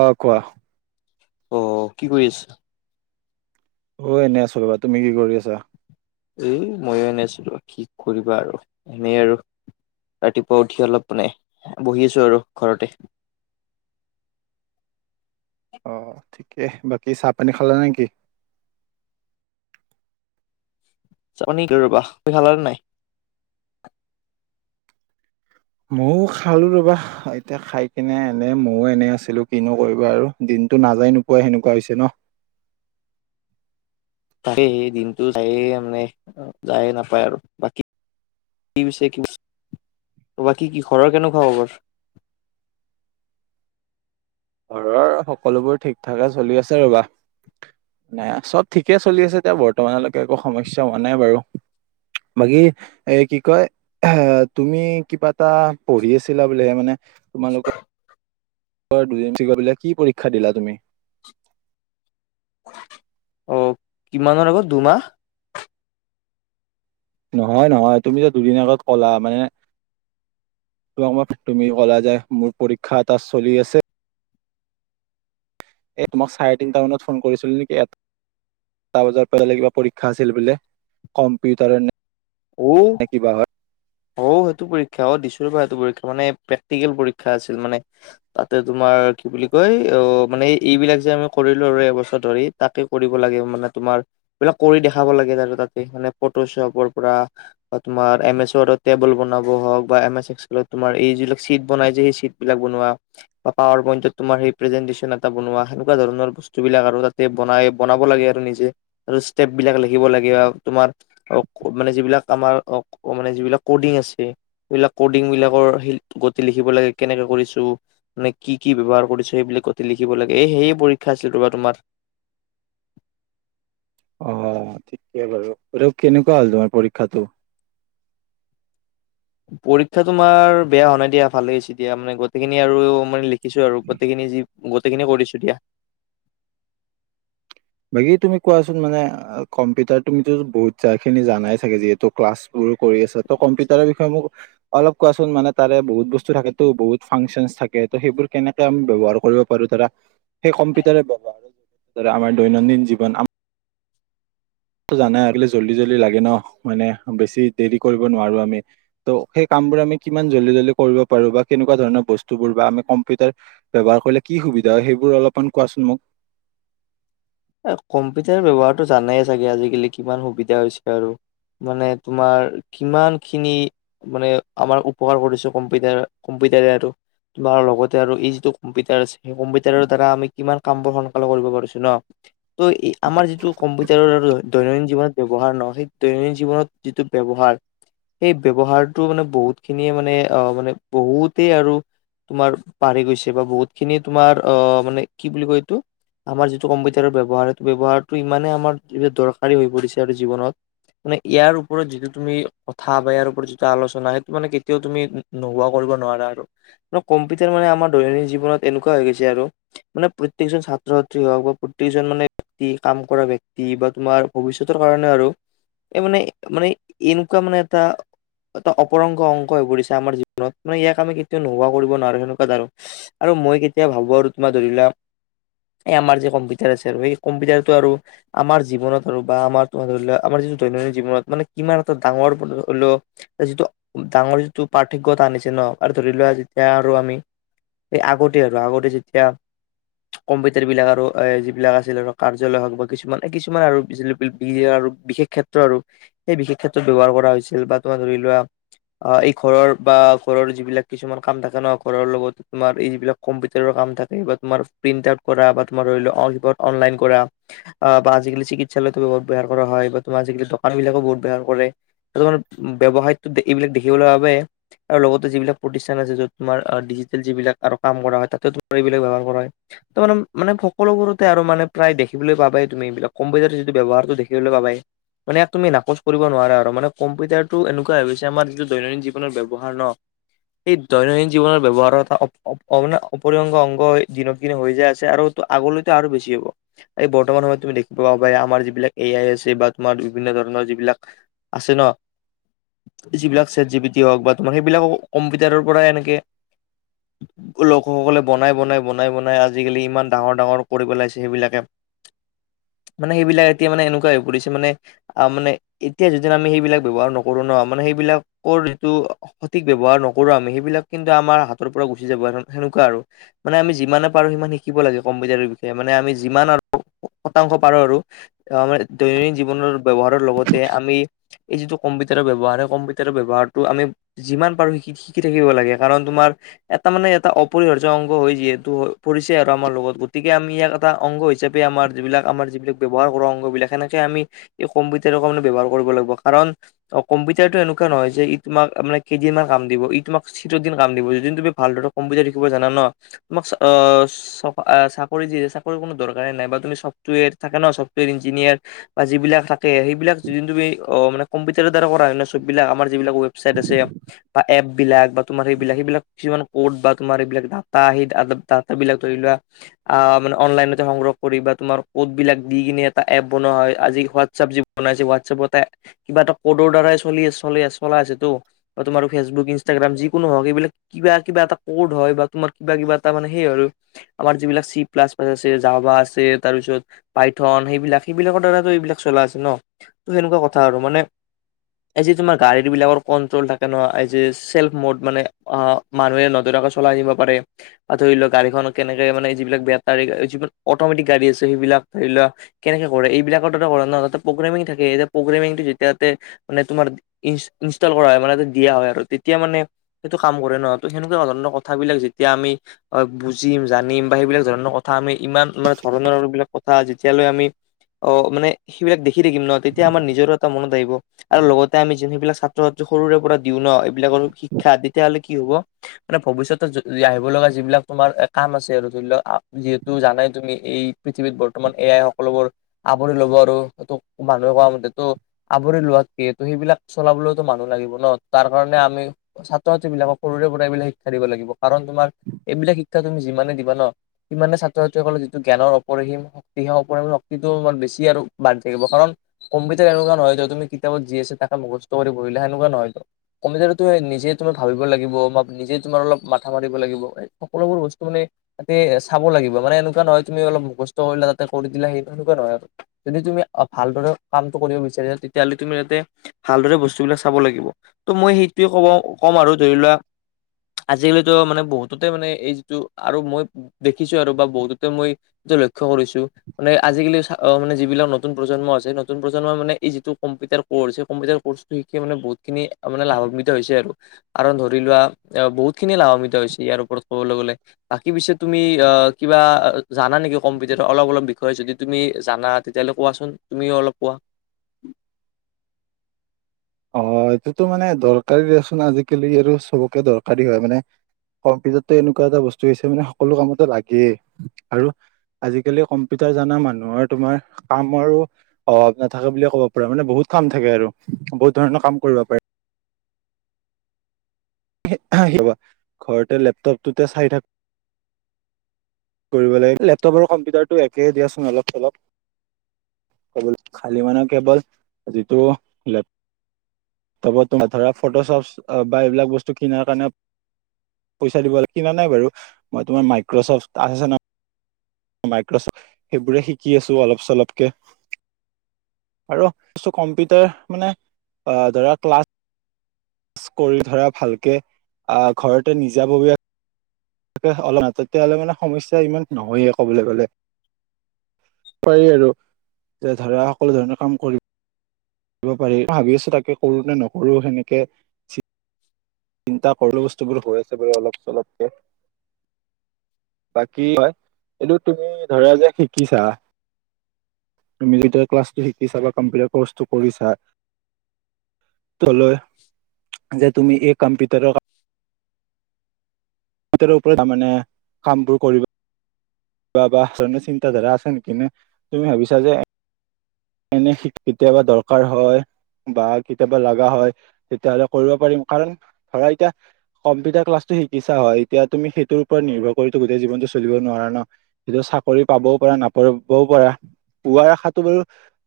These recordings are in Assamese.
অ' কোৱা? অ, কি কৰি আছ? অ, এনেই আছোঁ ৰবা, তুমি কি কৰি আছা? এ ময়ো এনেয়ে আছিলো কি কৰিবা আৰু এনে আৰু। ৰাতিপুৱা উঠি অলপ মানে বহি আছো আৰু ঘৰতে। অ, ঠিকে বাকী চাহ পানী খালা নেকি? চাপানি ৰবা তুমি খালানে নাই? ময়ও খালো ৰবা এতিয়া খাই পিনে এনে ময়ো এনে আছিলো কিনো কৰিবা আৰু দিনতটো নাযায় নো। পোৱা সেনেকুৱা হৈছে ন। তাক হে দিনতটো যায়ে মানে যায়ে নাপায় আৰু বাকী কি পিছে তোমাৰ কি ঘৰৰ কনেকোৱা খবৰ? ঘৰৰ সকলোবোৰ ঠিক ঠাকে চলি আছে ৰ'বা না চব ঠিকে চলি আছে এতিয়া বৰ্তমানলৈকে একো সমস্যা হোৱা নাই বাৰু বাকী এ কি কয়? তুমি কিবা এটা পঢ়ি আছিলা বুলিহে মানে [unintelligible] এইবাৰ দুয়েনছি কৰি পেলাই কি পৰীক্ষা দিলা তুমি অ কিমানৰ আগত দুমাহ নহয় নহয় তুমি যে দুদিন আগত ক'লা মানে তুমি কলা যে মোৰ পৰীক্ষা এটা চলি আছে এ মই চাৰে তিনিটা মানত ফোন কৰিছিলো নেকি ইয়াত টা বজাৰ পৰা কিবা পৰীক্ষা আছিল বোলে কম্পিউটাৰৰ নে ঔ কিবা হত অঔ সেইটো পৰীক্ষা অ দিছো ৰবা সেইটো পৰীক্ষা মানে প্ৰেক্টিকেল পৰীক্ষা আছিল মানে তাতে তোমাৰ কি বুলি কয় অ মানে এইবিলাক যে আমি কৰিলো আৰু এবছৰ ধৰি তাকে কৰিব লাগে মানে তোমাৰ এইবিলাক কৰি দেখাব লাগে আৰু তাতে মানে ফটোশ্বপৰ পৰা বা তোমাৰ এম এছ ওৱাদত টেবুল বনাব হওক বা এম এছ এক্স স্কুলত তোমাৰ এই যিবিলাক চিট বনাই যে সেই চিট বিলাক বনোৱা বা পাৱাৰ পইণ্টতত তোমাৰ পেজেনতেচন এটা বনোৱা সেনেকোৱা ধৰণৰ বস্তুবিলাক আৰু তাতে বনাই বনাব লাগে আৰু নিজে আৰু ষ্টেপ বিলাক লিখিব লাগে আৰু তোমাৰ অ মানে যিবিলাক আমাৰ অ মানে যিবিলাক কডিং আছে এইবিলাক কডিংবিলাকৰ গতি লিখিব লাগে কেনেকে কৰিছো মানে কি কি ব্যৱহাৰ কৰিছো সেইবিলাক গোটে লিখিব লাগে এই সেয়ে পৰীক্ষা আছিলে ৰবা তোমাৰ অ ঠিকে বাৰু কেনেকোৱা হ'ল তোমাৰ পৰীক্ষাতো পৰীক্ষা তোমাৰ বেয়া হোৱা নাই দিয়া ভাল হৈছে দিয়া মানে গোটেইখিনি আৰু মানে লিখিছো আৰু গোটেইখিনি যি গোটেইখিনি কৰিছো দিয়া। বাকী তুমি কোৱাচোন মানে কম্পিউটাৰ তুমিতো বহুত জাগা খিনি জানাই চাগে যিহেতু ক্লাছ বোৰো কৰি আছে ত কম্পিউটাৰৰ বিষয়ে মোক অলপ কোৱাচোন মানে তাৰে বহুত বস্তু থাকেতো বহুত ফাংচন থাকে ত' সেইবোৰ কেনে কে আমি ব্যৱহাৰ কৰিব পাৰো ধৰা সেই কম্পিটাৰে আমাৰ দৈনন্দিন জীৱন টো জানাই আগলে জল্দি জল্দি লাগে ন মানে বেছি দেৰি কৰিব নোৱাৰো আমি ত' সেই কামবোৰ আমি কিমান জলদি জলদি কৰিব পাৰো বা কেনেকোৱা ধৰণৰ বস্তুবোৰ বা আমি কম্পিউটাৰ ব্যৱহাৰ কৰিলে কি সুবিধা হয় সেইবোৰ অলপমান কোৱাচোন মোক এই কম্পিউটাৰ ব্যৱহাৰতো জানাই চাগে আজিকালি কিমান সুবিধা হৈছে আৰু মানে তোমাৰ কিমান খিনি মানে আমাৰ উপকাৰ কৰিছে কম্পিউটাৰ কম্পিটাৰে আৰু তোমাৰ লগতে আৰু এই যিটো কম্পিউটাৰ আছে সেই কম্পিউটাৰৰ দ্বাৰা আমি কিমান কামবোৰ সোনকালে কৰিব পাৰিছো ন ত ই আমাৰ যিটো কম্পিউটাৰ লৈ দৈনন্দিন জীৱনত ব্যৱহাৰ নহয় সেই দৈনন্দিন জীৱনত যিটো ব্যৱহাৰ সেই ব্যৱহাৰতো মানে বহুত খিনিয়ে মানে অ মানে বহুতেই আৰু তোমাৰ পাহৰি গৈছে বা বহুত খিনি তোমাৰ অ মানে কি বুলি কয় এইটো আমাৰ যিটো কম্পি তাৰৰ ব্যৱহাৰতো ব্যৱহাৰতো ইমানেই আমাৰ দৰকাৰী হৈ পৰিছে আৰু জীৱনত মানে ইয়াৰ ওপৰত যিটো তুমি কথা বা ইয়াৰ ওপৰত যিটো আলোচনা সেইটো মানে কেতিয়াও তুমি নোহোৱা কৰিব নোৱাৰা আৰু। কম্পিউটাৰ মানে আমাৰ দৈনন্দিন জীৱনত এনেকোৱা হৈ গৈছে আৰু মানে প্ৰত্যেকজন ছাত্ৰ ছাত্ৰী হওক বা প্ৰতেকজন মানে ব্যক্তি কাম কৰা ব্যক্তি বা তোমাৰ ভৱিষ্যতৰ কাৰণে আৰু এই মানে মানে এনেকোৱা মানে এটা এটা অপৰংগ অংক হৈ পৰিছে আমাৰ জীৱনত মানে ইয়াক আমি কেতিয়াও নোহোৱা কৰিব নোৱাৰো সেনেকোৱা ধৰক আৰু মই কেতিয়া ভাবো আৰু তোমাৰ ধৰিলোৱা এই আমাৰ যে কম্পি উটাৰ আছে আৰু সেই কম্পিউটাৰো আৰু আমাৰ জীৱনত আৰু বা আমাৰ তোমাৰ ধৰিও আমাৰ যিটো দৈনন্দিন জীৱনত মানে কিমান এটা ডাঙৰ ধৰি লও যিটো ডাঙৰ যিটো পাৰ্থক্য এটা আনিছে ন আৰু ধৰি লোৱা যেতিয়া আৰু আমি সে আগতে আৰু আগতে যেতিয়া কম্পিউটাৰ বিলাক আৰু এ যিবিলাক আছিল আৰু কাৰ্যালয় হওক বা কিছুমান - কিছুমান আৰু বিশেষ ক্ষেত্ৰ আৰু। সেই বিশেষ ক্ষেত্ৰত ব্যৱহাৰ কৰা হৈছিল বা তোমাৰ ধৰি লোৱা। অ, এই ঘৰৰ বা ঘৰৰ যিবিলাক কিছুমান কাম থাকে ন ঘৰৰ লগত তোমাৰ এই বিলাক। কম্পিউটাৰৰ কাম থাকে বা তোমাৰ প্ৰিন্ট আউট কৰা বা তোমাৰ অনলাইন কৰা। অ, বা আজিকালি চিকিৎসালয়তো বহুত ব ব্যহাৰ কৰা হয় বা তুমাৰ আজিকালি দোকান বিলাকো বহুত ব্যৱহাৰ কৰে। তমাৰ ব্যৱসায়টো এইবিলাক দেখিবলৈ বাবে। আৰু লগতে যিবিলাক প্ৰতিষ্ঠান আছে য'ত তোমাৰ ডিজিটেল যিবিলাক আৰু কাম কৰা হয় তাতে তোমাৰ এইবিলাক ব্যৱহাৰ কৰা হয়। ত মান। মানে সকলোবোৰতে আৰু মানে প্ৰায় দেখিবলৈ পাবাই তুমি এইবিলাক কম্পিউটাৰ যিটো ব্যৱহাৰতটো দেখিবলৈ পাবাই। মানে তুমি নাকচ কৰিব নোৱাৰা আৰু মানে কম্পিউটাৰতটো এনেকুৱা হৈছে আমাৰ যিটো দৈনন্দিন জীৱনৰ ব ব্যৱহাৰ ন এই দৈনন্দিন জীৱনৰ ব্যৱহাৰ এটা অপৰিং অংগ দিনক দিনে হৈ যায় আছে আৰু আগলৈতে আৰু বেছি হ'ব। এই বৰ্তমান সময়ত তুমি দেখিব পাবা আমাৰ যিবিলাক এ আই আছে বা তোমাৰ বিভিন্ন ধৰণৰ যিবিলাক আছে ন। যিবিলাক চেট জি বি টি হওক বা তোমাৰ সেইবিলাক কম্পিউটাৰৰ পৰাই এনেকে লোকসকলে বনাই - বনাই - বনাই - বনাই আজিকালি ইমান ডাঙৰ - ডাঙৰ কৰি পেলাইছে সেইবিলাকে মানে সেইবিলাক এতিয়া মানে এনেকুৱা হৈ পৰিছে মানে আহ মানে এতিয়া যদি আমি সেইবিলাক ব্যৱহাৰ নকৰো ন মানে সেইবিলাকৰ যিটো সঠিক ব্যৱহাৰ নকৰো আমি সেইবিলাক কিন্তু আমাৰ হাতৰ পৰা গুচি যাব সেনেকুৱা আৰু। মানে আম যিমানে পাৰো সিমান শিকিব লাগে। কম্পিউটাৰ বিষয়ে মানে আমি যিমান আৰু শতাংশ পাৰো আৰু আমাৰ দৈনন্দিন জীৱনৰ ব্যৱহাৰৰ লগতে আমি এই যিটো কম্পিউটাৰৰ ব্যৱহাৰ সেই কম্পিউটাৰৰ ব্যৱহাৰটো আমি যিমান পাৰো শিকি - শিকি থাকিব লাগে কাৰণ তোমাৰ এটা মানে এটা অপৰিহাৰ্য অংগ হৈ যিহেতু হৈ পৰিছে আৰু আমাৰ লগত। গতিকে আমি ইয়াক এটা অংগ হিচাপে আমাৰ যিবিলাক আমাৰ যিবিলাক ব্যৱহাৰ কৰো অংগবিলাক সেনেকে আমি এই কম্পিউটাৰৰ কাৰণে ব্যৱহাৰ কৰিব লাগিব কাৰণ। অ, কম্পিউটাৰটো এনেকুৱা নহয় যে ই তোমাক মানে কেইদিনমান কাম দিব ই তোমাক। চিটো দিন কাম দিব যিটো তুমি ভালদৰে কাম বুজাই ৰাখিব জানা ন তোমাক আহ চাকৰি যহ চাকৰিনো দৰকাৰে নাই বা তুমি চফটৱেৰ থাকে ন চফ্টৱেৰ ইঞ্জিনিয়াৰ। বা যিবিলাক থাকে সেইবিলাক যিন তুমি মানে কম্পিউটাৰৰ দ্বাৰা কৰা হয় চববিলাক আমাৰ যিবিলাক ৱেবছাইট আছে। বা এপ বিলাক বা তোমাৰ সেইবিলাক সেইবিলাক কিছুমান ক'ড বা তোমাৰ এইবিলাক ডাটা সেই ডা বিলাক ধৰি লোৱা। অ, মানে অনলাইন সংগ্ৰহ কৰি বা তোমাৰ ক'ড বিলাক দি কিনে এটা এপ বনোৱা হয় আজি হোৱাটচপ বনাইছে হোৱাটছএপতে কিবা এটা ক'ডৰ দ্বাৰাই চলি চলি আ চলাই আছে তো। বা তোমাৰ ফেচবুক ইনষ্টাগ্ৰাম যিকোনো হওক এইবিলাক কিবা - কিবা এটা কৰ্ড হয় বা তোমাৰ কিবা কিবা এটা মানে সেই আৰু আমাৰ যিবিলাক চি প্লাছ চাজা আছে জাভা আছে তাৰপিছত পাইথন সেইবিলাক সেইবিলাকৰ দ্বাৰটো এইবিলাক চলা আছে ন ত সেনেকুৱা কথা আৰু মানে আজি তোমাৰ গাড়ী বিলাকৰ কন্ট্ৰল থাকে ন এইজি চেল্ফ মড মানে মানুহে নধৰাকৈ চলাই আহিব পাৰে বা ধৰি লওক গাড়ীখন কেনেকে মানে যিবিলাক বেটাৰী যিবি অট'মেটিক গাড়ী আছে সেইবিলাক ধৰি লোৱা কেনেকে কৰে এইবিলাকৰ তাতে কৰে ন তাতে প্ৰগ্ৰেমিং থাকে এয়া প্ৰগ্ৰেমিংটো যেতিয়া ইয়াতে মানে তোমাৰ ই ইনষ্টল কৰা হয় মানে দিয়া হয় আৰু তেতিয়া মানে সেইটো কাম কৰে ন ত সেনেকোৱা ধৰণৰ কথাবিলাক যেতিয়া আমি বুজো বুজিম জানিম বা সেইবিলাক ধৰণৰ কথা আমি ইমান মানে ধৰণৰ এইবিলাক কথা যেতিয়ালৈ আমি অ, মানে সেইবিলাক দেখি থাকিম ন তেতিয়া আমাৰ নিজৰো এটা মনত আহিব আৰু লগতে আমি যোন বিলাক সৰুৰে পৰা দিও ন এইবিলাকৰ শিক্ষা তেতিয়াহ'লে কি হ'ব মানে ভৱিষ্যতত আহিব লগা যিবিলাক তোমাৰ কাম আছে আৰু ধৰি ল' যিহেতু জানাই তুমি এই পৃথিৱীত বৰ্তমান এ আই সকলোবোৰ আবৰি লব আৰু ত' মানুহে কোৱা মতেটো আৱৰি লোৱা কি ত সেইবিলাক চলাবলৈওতো মানুহ লাগিব ন তাৰ কাৰণে আমি ছাত্ৰ ছাত্ৰী বিলাকক সৰুৰে পৰা এইবিলাক শিক্ষা দিব লাগিব কাৰণ তোমাৰ এইবিলাক শিক্ষা তুমি যিমানে দিবা ন। সিমানে ছাত্ৰ -ছাত্ৰীসকলৰ যিটো জ্ঞানৰ অপৰিহীম এইহঁ অপৰিহীম শক্তিটো [unintelligible] বেছি আৰু বাঢ়ি থাকিব কাৰণ কম্পিতাৰ এনেকোৱা নহয়তো তুমি কিতাপত যি আছে তাকে মুখস্থ কৰি পঢ়িলা সেনেকুৱা নহয় তো। কম্পিউতাৰটো এই নিজেই তুমি ভাবিব লাগিব বা নিজে তোমাৰ অলপ মাথা মাৰিব লাগিব কোনোবোৰ বস্তু মানে তাতে চাব লাগিব মানে এনেকুৱা নহয় তুমি অলপ মুখস্থ কৰিলা তাতে কৰি দিলা সেই সেনেকুৱা নহয় আৰু। যদি তুমি ভালদৰে কামটো কৰিব বিচাৰিছা তেতিয়াহ'লে তুমি তাতে ভালদৰে বস্তুবিলাক চাব লাগিব ত' মই সেইটোয়ে কব ক'ম আৰু ধৰি লোৱা আজিকালিতো মানে বহুততে মানে এই যিটো আৰু মই দেখিছো আৰু বা বহুততে মই ত'লক্ষ্য কৰিছোঁ মানে আজিকালি চা মানে যিবিলাক নতুন প্ৰজন্ম আছে সেই নতুন প্ৰজন্মই মানে এই যিটো কম্পিউটাৰ পঢ়িছে কম্পিউটাৰ কৰ্চটো শিকে মানে বহুত খিনি মানে লাভাম্বিত হৈছে আৰু। কাৰণ ধৰি লোৱা এওঁ বহুত খিনি লাভাম্বিত হৈছি ইয়াৰ ওপৰত কবলৈ গ'লে। বাকী পিছে তুমি অ, কিবা জানা নেকি কম্পিউটাৰৰ অলপ -অলপ বিষয়ে যদি তুমি জানা তেতিয়াহ'লে কোৱাচোন তুমিও অলপ কোৱা? অ, এইটোতো মানে দৰকাৰী দিয়াচোন আজিকালি আৰু চবকে দৰকাৰী হয় মানে কম্পিউটাৰটো এনেকুৱা এটা বস্তু হৈছে মানে সকলো কামতে লাগেই আৰু আজিকালি কম্পিউটাৰ জানা মানুহৰ তোমাৰ কামৰো অভাৱ নাথাকে বুলিয়ে ক'ব পাৰা মানে বহুত কাম থাকে আৰু বহুত ধৰণৰ কাম কৰিব পাৰি। [unintelligible] ৰ'বা ঘৰতে লেপটপটোতে চাই থাক কৰিব লাগে এ লেপটপ আৰু কম্পিউটাৰটো একেই দিয়াচোন অলপ- চলপ। কেৱল খালী মানে কেৱল যিটো লেপ তপত ধৰা ফটো চফচ বা এইবিলাক বস্তু কিনাৰ কাৰণে পইচা দিব লাগে কিনা নাই বাৰু মই তোমাৰ মাইক্ৰচফ্ট আছে ন মাইক্ৰচেফ্ট সেইবোৰে শিকি আছো অলপ চলপকে। আৰু চ' কম্পিউটাৰ মানে অ, ধৰা ক্লাছ কৰি ধৰা ভালকে আহ ঘৰতে নিজাববীয়াক তেহ অলপ তেতিয়াহলে মানে সমস্যা ইমান নহয়ে ক'বলৈ গ'লে। পাৰি আৰু যে ধৰা সকলো ধৰণৰ কাম কৰিব দিব পাৰি ভাবি আছো তাকে কৰো নে নকৰো সেনেকে। চিন্তা কৰো বস্তুবোৰ হৈ আছে বাৰু অলপ চলপকে। বাকী হয় এইটো তুমি ধৰা যে শিকিছা তুমি যেতিয়া ক্লাছটো শিকিছা বা কম্পিউটাৰ কৰ্চটো কৰিছা তলৈ যে তুমি এই কাম্পিউটাৰৰ কাম ভিতৰৰ ওপৰত আ মানে কামবোৰ কৰিব। বা -বা চণো চিন্তা ধাৰা আছে নেকি নে তুমি ভাবিছা যে এনে [unintelligible] কেতিয়াবা দৰকাৰ হয়। বা কেতিয়াবা লাগা হয় তেতিয়া হ'লে কৰিব পাৰিম কাৰণ ধৰা এতিয়া কম্পিউটাৰ ক্লাছটো শিকিছা হয় এতিয়া তুমি সেইটো ওপৰত নিৰ্ভৰ কৰিটো জীৱনটো চলিব নোৱাৰা ন'। এতিয়া চাকৰি পাবও পাৰা নাপাবও পাৰা পোৱা আশাটো বাৰু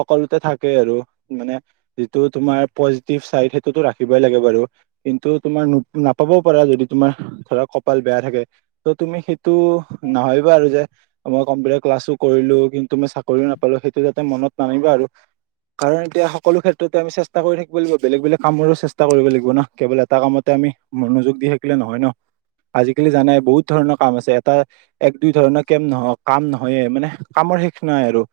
সকলোতে থাকেই আৰু মানে যিটো তোমাৰ পজিটিভ চাইড সেইটোতো ৰাখিবই লাগে বাৰু। কিন্তু তোমাৰ নো নাপাবও পাৰা যদি তোমাৰ ধৰা কপাল বেয়া থাকে ত' তুমি সেইটো নাভাবিবা আৰু যে মই কম্পিউটাৰ ক্লাছো কৰিলো কিন্তু মই চাকৰিও নাপালো সেইটো যাতে মনত নামিবা আৰু। কাৰণ এতিয়া সকলো ক্ষেত্ৰতে আমি চেষ্টা কৰি থাকিব লাগিব বেলেগ বেলেগ কামৰো চেষ্টা কৰিব লাগিব ন কেৱল এটা কামতে আমি মনোযোগ দি থাকিলে নহয় ন আজিকালি জানাই বহুত ধৰণৰ কাম আছে এটা এক দুই ধৰণৰ কেম নহওঁক কাম নহয়ে মানে কামৰ শেষ নাই আৰু।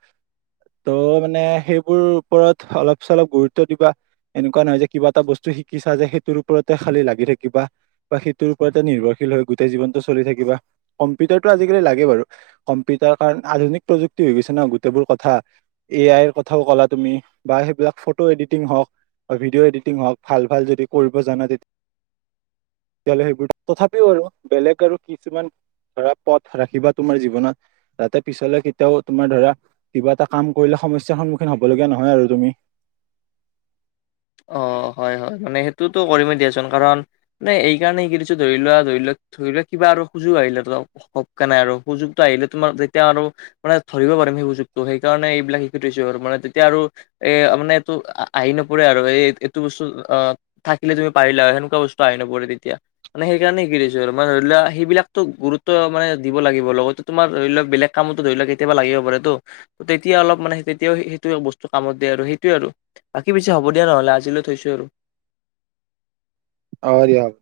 ত' মানে সেইবোৰ ওপৰত অলপ- চলপ গুৰুত্ব দিবা। এনেকুৱা নহয় যে কিবা এটা বস্তু শিকিছা যে সেইটোৰ ওপৰতে খালি লাগি থাকিবা। বা সেইটোৰ ওপতে নিৰ্ভৰশীল হয় গোটেই জীৱনটো চলি থাকিবা কম্পিউটাৰটো আজিকালি লাগে বাৰু কম্পিউটাৰ কাৰণ আধুনিক প্ৰযুক্তি হৈ গৈছে ন গোটেইবোৰ কথা এ আইৰ কথাও ক'লা তুমি বা সেইবিলাক ফটো এডিটিং হওঁক। অ ভিডিঅ' এডিটিং হওক ভাল ভাল যদি কৰিব জানা তেতি- তেতিয়াহলে সেইবোৰ তথাপিও আৰু বেলেগ আৰু কিছুমান ধৰা পথ ৰাখিবা তোমাৰ জীৱনত তাতে পিছলে কেতিয়াও তোমাৰ ধৰা কিবা এটা কাম কৰিলে সমস্যাৰ সন্মুখীন হ'বলগীয়া নহয় আৰু তুমি। অ হয় হয় মানে সেইটোতো কৰিমেই দিয়াচোন কাৰণ নে এইকাৰণে শিকি দিছো ধৰি লোৱা ধৰি লক ধৰি লক কিবা আৰু সুযোগ আহিলে তোমাৰ- সক কেনাই আৰু সুযোগতটো আহিলে তোমাৰ যেতিয়া আৰু। মানে ধৰিব পাৰিম সেই সুযোগটো সেইকাৰণে এইবিলাক শিকি থৈছো আৰু মানে তেতিয়া আৰু। এ মানে তো আ আহি নপৰে আক অ এ এইটো বস্তু অ থাকিলে তুমি পাৰিলা সেনেকুৱা বস্তু আহি নপৰে তেতিয়া। মানে সেইকাৰণে শিকি থৈছো আৰু মানে ধৰি লোৱা সেইবিলাকতো গুৰুত্ব মানে দিব লাগিব লগতে তোমাৰ ধৰি লক বেলেগ কামতো ধৰি লওক কেতিয়াবা লাগিব পাৰে তো। তেতিয়া অলপ মানে তেতিয়াও সেইটো বস্তু কামত দিয়ে আৰু সেইটোৱে আৰু বাকী পিছে হ'ব দিয়া নহ'লে আজিলৈ থৈছো আৰু। অ দিয়ক।